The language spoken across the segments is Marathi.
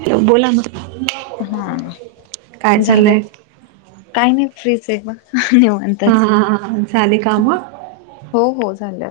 हॅलो बोला मग हा. काय झालं चालंय? काही नाही फ्रीच आहे म- हा निवांताच हा हा झाले काम हो हो झालं.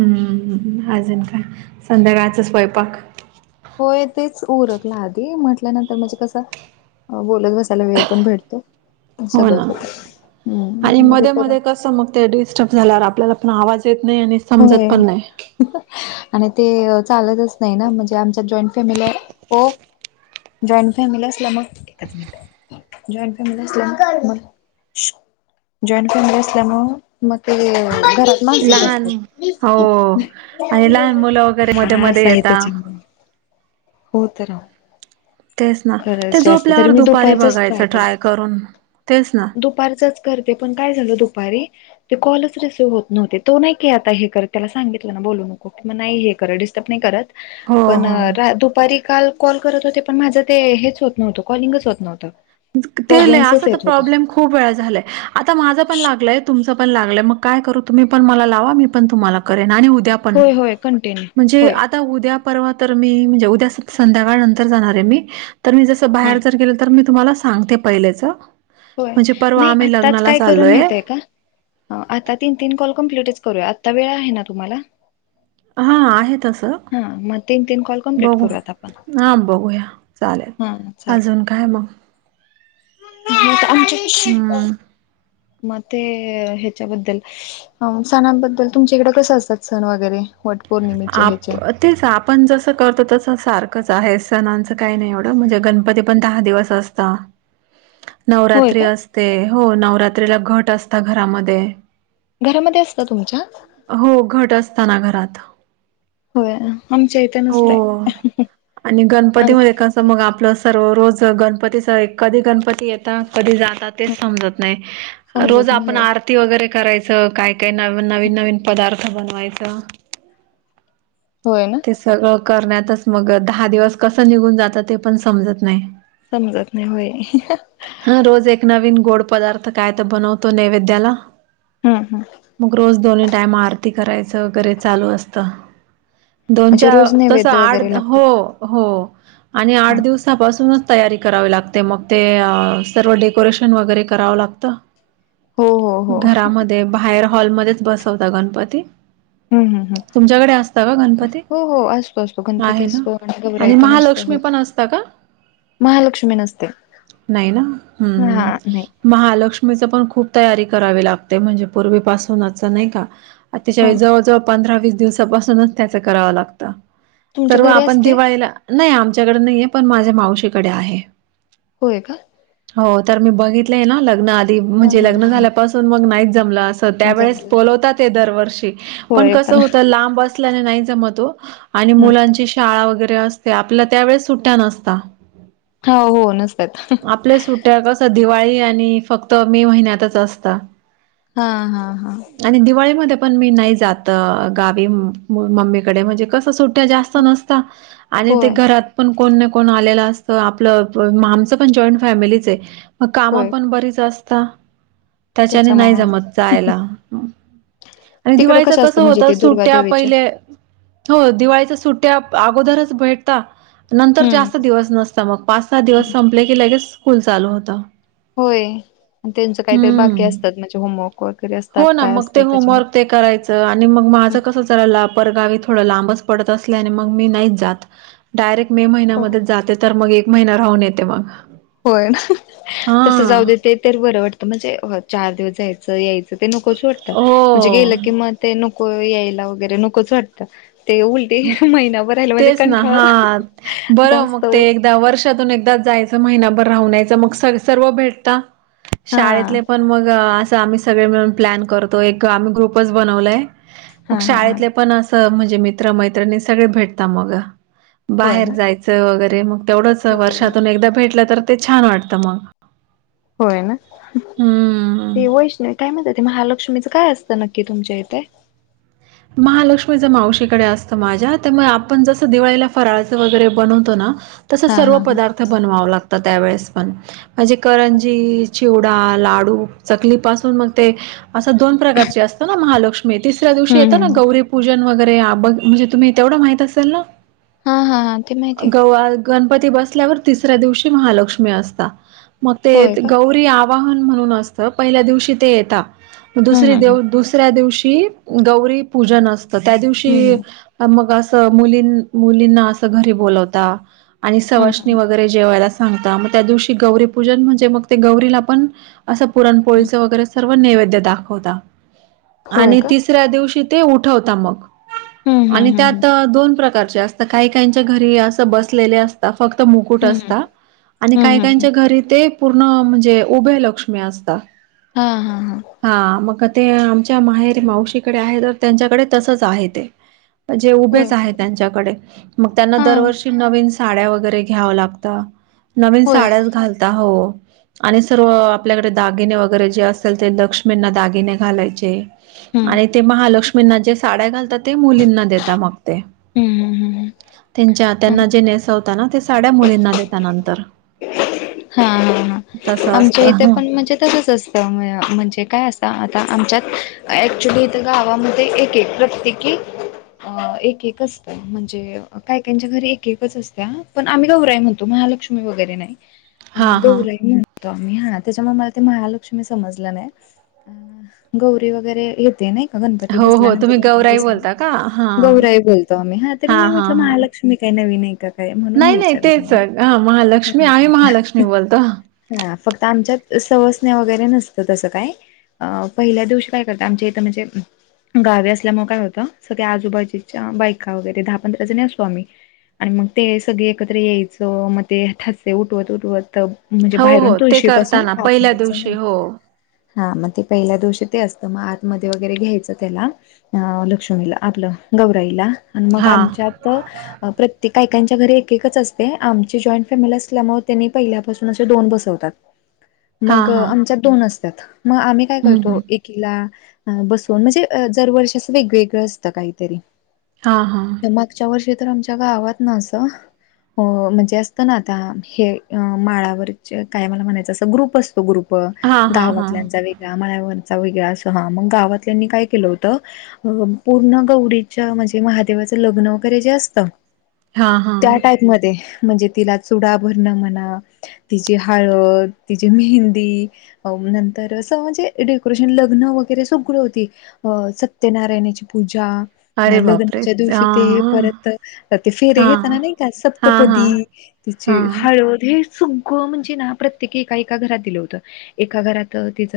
हम्म्म अजून काय संध्याकाळचं स्वयंपाक. होय तेच उरकलं आधी म्हटल्यानंतर म्हणजे कसं. बोलत बसायला वेळ पण भेटतो. हो सगळंच ना होत आणि हम्म मग ते मध्ये करून मध्ये कस मग ते डिस्टर्ब झाल्यावर आपल्याला पण आवाज येत नाही आणि समजत होय पण नाही. आणि ते चालतच नाही ना म्हणजे आमच्या जॉईंट फॅमिलीला हो. जॉईंट फॅमिली असला मग एच मिनिट जॉईंट फॅमिली अस मग म जॉईंट फॅमिली असल्यामुळे मग ते घरात लहान मासेत. हो आणि लहान मुलं वगैरे मध्ये हा मध्ये असं आहे येतात. त्याच्यामुळे हो तररा तेच ना ते खरंच जास्त तरी झोपल्यावर मी दुपारी दुपारचच ट्राय बघायचं करते करून तेच ना दुपारचच. पण का दुपारी कॉलचसवत न्ह तो नाही काय आता परत त्याला सांगितलं. बोलू नको कि नाही हे कर डिस्टर्ब नाही करत. हो पण हो दुपारी काल कॉल करत होते पण माझा ते हेच होत नव्हतं कॉलिंगच होत नव्हतं. ते अस प्रॉब्लेम्सच तर येत होते प्रॉब्लेम खूप वेळा झालाय आता माझं पण लागलय तुमच पण लागल. ग काय करू तुम्ही पण मला लावा मी पण तुम्हाला करेल आणि द्यापण होय होय कंटिन्यू म्हणे होय आता उद्या परवा पण मी म्हणजे उद्या संध्याकाळ नंतर जाणार मी तर मी जस हम्म बाहेर जर गेल तर मी तुमला सांगते पहिल्याचं. होय नाही आताच काय करून माहिते का आता तीन तीन कॉल कमप्टिट करूया, आता वेळ आहे ना तुम्हाला? हा आहे तसं हा मग तीन तीन कॉल कंप्लीट बघू! करूयात आपण हा बघूया. चालेल, हा चालेल अजून काय मग? आमच्या हम्म [unintelligible] मग ते हेच्याबद्दल, सणांबद्दल तुमच्या इकडे कसं असतात सण वगैरे, वट पौर्णिमेचे आप ह्याचे अं, तेच आपण जस करतो तसं. सारखंच आहे. सणांचं काही नाही एवढं म्हणजे गणपती पण दहा दिवस असता. होय नवरात्री का असते हो, नवरात्रीला घट असता घरामध्ये. घरामध्ये असतं तुमच्या, असतनां घरात होय, आमच्या इथं हो नसतयं. आणि गणपतीमध्ये कसं, मग आपलं सर्व रोज गणपतीचं कधी गणपती येता. कधी जातात तेच समजत नाही, समजत रोज नाही आपण होय आरती वगैरे करायचं काय काय नव नवीन नवीन पदार्थ बनवायचं. होय ना ते सगळं करण्यातच मग दहा दिवस कसं निघून जाता ते पण समजत नाही. समजत नाही होय हा हा रोज एक नवीन गोड पदार्थ. काय तर बनवतो नैवेद्याला, हा मग रोज दोन, टायम आरती करायचं वगैरे चालू असतं. म्हणजे दोनच्या रोज तस नैवेद्य वगैरे आठ लागतो हो हो, आणि हा आठ दिवसांपासूनच तयारी, करावी लागते, मग ते सर्व डेकोरेशन वगैरे करावं लागतं. हो हो हो घरामध्ये बाहेर हॉलमध्येच बसवता गणपती. हम्म हम्म हम्म तुमच्याकडे असता का गणपती? हो हो असतो असतो गणपती आहे ना, असतो गौराई आणि पण असते महालक्ष्मी होय पण असता का? महालक्ष्मी नसते नाही ना, हम्म हा नाही हम्म महालक्ष्मीच पण खूप, खूप तयारी करावी लागते. म्हणजे पूर्वीपासूनच नाही का, तिच्या हा जवळजवळ पंधरा वीस दिवसापासूनचं त्याचं करावं लागत. तुमच्या तर घरी आपण असते दिवाळीला नाही आमच्या कडे नाहीये पण माझ्या मावशीकडे आहे. होय का, हो, तर मी बघितलंय ना लग्ना हा म्हणजे हा लग्न हा हा झाल्यापासून मग नाहीच, जमलं अस त्यावेेळेस जमलं बोलवतात ते दरवर्षी. पण कसं होत लांब असल्याने नाही जमत हो, आणि हम्म मुलांची शाळा वगैरे असतं, आपल्या त्या वेळेस सुट्या नसता. हो हो नस आपल्या सुट्यां कसं दिवाळी आणि फक्त मे महिन्यातच असता. हा हा हा आणि दिवाळी मध्ये पण मी नाही जात अ, गावी मम्मीकडे म्हणजे कसं सुट ट्या जास्त नसता, आणि ते होय घरात पण कोण ना कोण आलेलं असतं आपले माणस पण जॉईंट फॅमिलीच ये, मग कामं होय पण बरीच असता. त्यांच्याने नाही त्याच्यामुळं जमत जायला. आणि तिकडं दिवाळीच असतं कसं म्हणजे होतं ते दुर्गा सुट्या देवीचे पहिले हो, दिवाळीचं ट्या अगोदरच भेटता, नंतर हम्म जास्त दिवस नसता मग पाच सहा दिवस संपले फोन चालू होता. होय? त्यांचं काहीतरी बाकी असतात. म्हणजे होमवर्क वगैरे असतात हो ना काय मग ते असते होमवर्क त्याच्यामध्ये, ते करायचं आणि मग माझं कसं जरा लापरगावी थोडं लांबचं पडत असल्याने मग मी नाहीच जात, डायरेक्ट मे महिन्या हो मध्येचं जाते, तर मग महिना राहून येते मग. होय ना, तसं जाऊ हा दे ते तर बरं वाटतं, म्हणजे चार दिवस जायचं यायचं ते नकोच वाटतं, म्हणजे गेलं कि हो मग ते नको यायला वगैरे नकोच वाटतं. ते उलटी महिनाभर राहिलं म्हणजे तेच ना कंठाळ हां, बरं जास्त मग ते एकदा वर्षातून एकदाचं जायचं महिनाभर राहून यायचं मग सर सर्व भेटता हा शाळेतले पण मग असं. तिथे आम्ही सगळे मिळून प्लॅन करतोय. काम ग्रुपच बनवलय हा मग हा हा शाळेतले पण सर्व म्हणजे मित्र मैत्रिणी, सगळे भेटता मग होय बाहेर ना जायचं वगैरे मग तेवढंच वर्षातून एकदा भेटलं तर ते छान वाटत मग. होय ना हम्म ते वैष्णवी काय म्हणत्यात ते महालक्ष्मीचं काय असत. त नक्की तुमच्या इथे, महालक्ष्मीचं मावशीकडे असतं. माझ्या त्यामुळे आपण जसं दिवाळीला फराळचं वगैरे बनवतो ना तसंच हा सर्व हा हा. पदार्थ बनवाव लागतात. त्यावेळेस पण म्हणजे करंजी, चिवडा चिवडा, लाडू, चकली पासून मग ते अस दोन प्रकार असत. ना महालक्ष्मी ते येत हम्म ना हम्म गौरीपूजन वगैरे म्हणजे तुम्ही तेवढं माहित असेल. ना हा हा ते माहिती आहे. मग ती बसल्यावर तिसऱ्या दिवशी महालक्ष्मी असता. मग ते होय का गौरी आवाहन म्हणून असतं. पहिल्या दिवशी ते येता मग हम्म हम्म दुसऱ्या दिवशी गौरी पूजन असतं. त्या दिवशी मग असं मुली मुलींना असं घरी बोलवता आणि हम्म हम्म सवाष्णी हम्म वगैरे जेवायला सांगता मग त्या दिवशी गौरीपूजन म्हणजे मग ते गौरीला पण असं हम्म पुरणपोळीचं वगैरे सर्व नैवेद्य दाखवता. होय, आणि का तिसऱ्या दिवशी ते उठवता मग हम्म आणि हम्म हम्म त्यात दोन प्रकार जास्त काही काहीच्या घरी असं बसलेले असत. फक्त मुकुट हम्म असतं. आणि काही हम्म हम्म हम्म काहींच्या घरी ते पूर्ण म्हणजे उभय लक्ष्मी असतात. हा हा हा ते आमच्या माहेरी मावशीकडे आहे. तर त्यांच्याकडे तसच आहे. ते म्हणजे उभेच होय का? आहे. त्यांच्याकडे मग त्यांना हा दरवर्षी नवीन साड्या वगैरे घ्याव लागत. नवीन होय साड्याच घालता हो. आणि सर्व आपल्याकडे दागिने वगैरे जे असेल. ते लक्ष्मींना दागिने घालायचे. हम्म आणि ते महालक्ष्मीना जे साड्या घालतात. ते मुलींना देता मग ते हम्म हम्म त्यांच्या त्यांना हम्म जे नेसावता असं. त्यांना ते साड्या मुलींना देता. नंतर हा हा हा तसं आमच्या इथे, असतं. पण म्हणजे तसंच असतं. म्हणजे काय असतं. आता आमच्यात ॲक्च्युली इथं गावामध्ये एक एक प्रत्येकी अ एक एक असत म्हणजे कायकच्या घरी एक एकच असत्या पण आम्ही गौराइ म्हणतो मा महालक्ष्मी वगैरे नाही हा ह हा गौराई म्हणतो आम्ही ह त्याच्यामुळे ते महालक्ष्मी समजलं नाही अ गौरी वगैरे येते नाही. गणपती हो हो बसल्यानंतर तुम्ही दोन तीन गौराई दिवसांनी बोलता का हा गौराई बोलतो आम्ही हा तरी मी हा म्हटलं हा महालक्ष्मी काय नवीन आहे. का काय म्हणून मी नाही नाही विचारलं तेच तुम्हाला हा महालक्ष्मी आहे. महालक्ष्मी हा बोलतो. हा फक्त आमच्यात स वगैरे नसत तसं काय आ पहिल्या दिवशी काय करतं आमच्या इथ म्हणजे गावी असल्यामुळे काय होतं. सगळ्या आजूबाजूच्या बायका वगैरे दहा पंधरा जणी असतो. आम्ही आणि मग ते सगळे एकत्र यायचं मग ते ठशे उठवत उठवत. म्हणजे हो बाहेरून हो ते तुळशी पासून करताना आत पहिल्या दिवशी यायचं, हो हा मग ते पहिल्या दिवशी ते असतं. मग आतमध्ये वगैरे घ्यायचं त्याला अ लक्ष्मीला आपलं गौराईला आणि मग, हा आमच्यात अ प्रत्येक त्यांच्या घरी एक एकच असते. आमची जॉईंट फॅमिली असल्यामुळे त्यांनी पहिल्यापासून असे दोन बसवतात. हा मग हा आमच्या दोन असतात मग आम्ही काय हम्म करतो. हम्म एकीला बसवून, म्हणजे जरवर्षी असं वेगवेगळं असतं. काहीतरी हा हा मागच्या वर्षी तर आमच्या गावात ना असं अ म्हणजे असत. ना आता हे, अ माळावरचे काय मला म्हणायचं. असं ग्रुप असतो. ग्रुप हा हा हा गावातल्याचा वेगळा माळावर. ह्याचं वेगळं असं हं मग गावात काय केलं होत. पूर्ण गौरीच्या म्हणजे महादेवा लग्न वैगरे जे असत... हा हा त्या टाईप मधे, म्हणजे तिला चुडा भरणा म्हणा ह तिची हळद तिची मेहंदी नंतर अस म्हणजे डेकोरेशन लग्न वै वगैरे सगळ होती अ सत्यनारायणाची पूजा अरे बापरे लग्नाच्या दिवशी हा ते परत ते फेरे हा घताना नाही का हा हा सप्तपदी ची हा हळद. हे सगळं म्हणजे ना प्रत्येकी एका एका घरात दिलं होत एका घरात तिच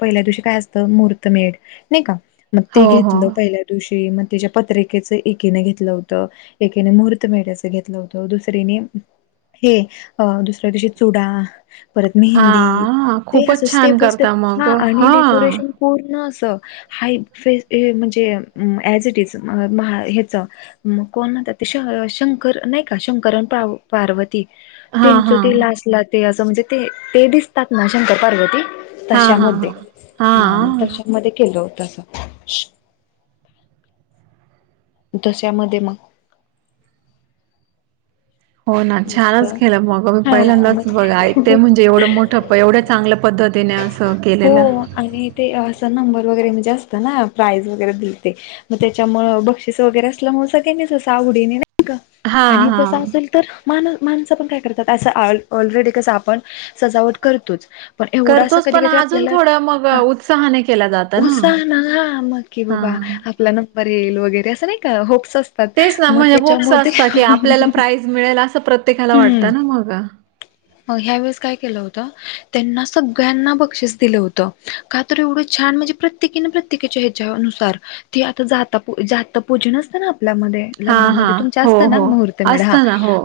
पहिल्या दिवशी म काय असतं मुहुर्त मेढ नाही का म ते हो हो घेतलं पहिल्या दिवशी. त्याच्या पत्रिकेच एकीने घेतलं होतं एकेने मुहूर्त मेढायचं घेतलं होतं दुसरीेने हे अ दुसऱ्या दिवशी चुडा. परत मेहंदी हां, ते अस खूपच स्टेप छान बाय स्टेप करता हा मग आणि हां. डेकोरेशन पूर्ण अस त हाय फे हे म्हणजे एज इट इज. ते शंकर नाही का शंकरन पार्वती हां, त्याच ते हां. लाटला ते असं म्हणजे ते ते दिसतात ना शंकर पार्वती. हां, हां, तशामध्ये हां. हा म हां, तशामध्ये केलो होत. तसं. तशामध्ये मग. हो ना छानच केलं मग मी हा पहिल्यांदाच मग बघा ऐकते हो. म्हणजे एवढं मोठं एवढ्या चांगल्या पद्धत हो आणि ते असा नंबर वगैरे म्हणजे असते ना प्राईझ वगैरे त्याच्यामुळे बक्षीस वगैरे असल्यामुळे सगळ्यांनी आवडी हां, आणि जस हां. असेल तर मा माणसं पण काय करतात अस ऑलरेडी कस आपण सजावट करतोच पण एवढं अस करतोच कधी पण कधी अजून आपल्याला थोडं मग हा अ, उत्साहाने केला जातं उत्साह ना हा मग की बाबा हां. आपला नंबर येईल वगैरे अस नाही का असतात. तेच ना मग म्हणजे होपस त्याच्यामध्ये असत की आपल्याला प्राईज मिळेल. असं प्रत्येकाला वाटत ना मग ह्या वेळेस काय केलं होत त्यांना सगळ्यांना बक्षीस दिलं होत का तर एवढं छान म्हणजे प्रत्येकिन प्रत्ये्किच्या हवेच्यानुसार ती आता जाता पुजन असतं ना. हां, लग्नामध्ये हां. हो, तुमच्यास्त ना हो. मुहूर्त मेढ हा. असतं ना हो.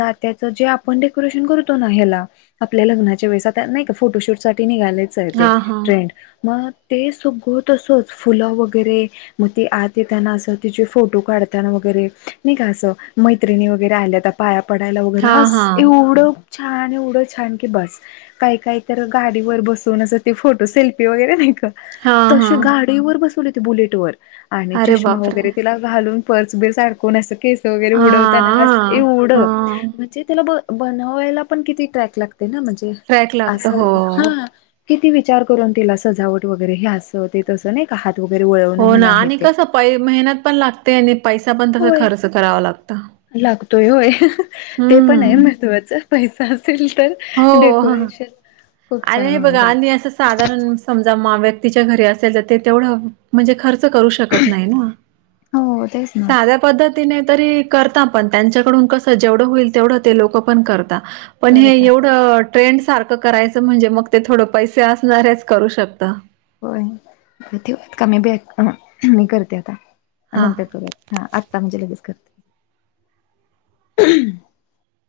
आताच जे आपण डेकोरेशन करतो ना हेला आपल्या लग्च्या वेळेस नाही का फोटो शूटसाठी तिनि घालेच आहे ते हां, हां. ट्रेंड मग ते सगळं तसंच फुलं वगैरे मग ती आत येताना असं तिचे फोटो काढताना वै गेरे नाही का असं मैत्रिणी वगैरे आल्या तर पाया पडायला वगैरे हां, हास हां. एवढं छान एवढं छान की बस काही काही तर गाडीवर बसून असं ते फोटो सेल्फी वगैरे नाही हां, तसे हां. गाडीवर बसवले होते बुलेट वर आणि अरे चष्मा बापरे! वगैरे तिला घालून पर्स बिर्स आडकुन अस केस वगैरे उडवताना असं हां, येवड हां. म्हणजे त्याला बनवायला पण किती ट्रॅक लागते ना म्हणजे ट्रॅक लागतं असं हो. ह. किती विचार करून तिला सजावट वगैरे हे असं ते तसं नाही का हात वगैरे वळवणं हो ना म्हणा हे आणि ते कसं पैसे मेहनत पण लागते आणि पैसा पण तसा होय खर्च करावा लागत. लागतोय होय. ते पण आहे महत्वाचं पैसा असेल तर हो, हां. डेकोरेशन. खूप छान आणि होऊन बघा आणि जातं असं साधारण समजा मा व्यक् तीच्या घरी असेल तर तेवढं म्हणजे खर्च तर करू शकत नाही ना, हो तेच ना साध्या पध्दत तीनं नाही तरी करता पण त्यांच्याकडून कस जेवढं होईल तेवढं ते लोक पण करता. पण हे करतात एवढं ट्रेंड सारखं करायच म्हणजे मग ते थोडं पैसे असणारेच करू शकत. होय [unintelligible] मी करते आता. हां. नंतर करत हा आत्ता म्हणजे लगेच करते.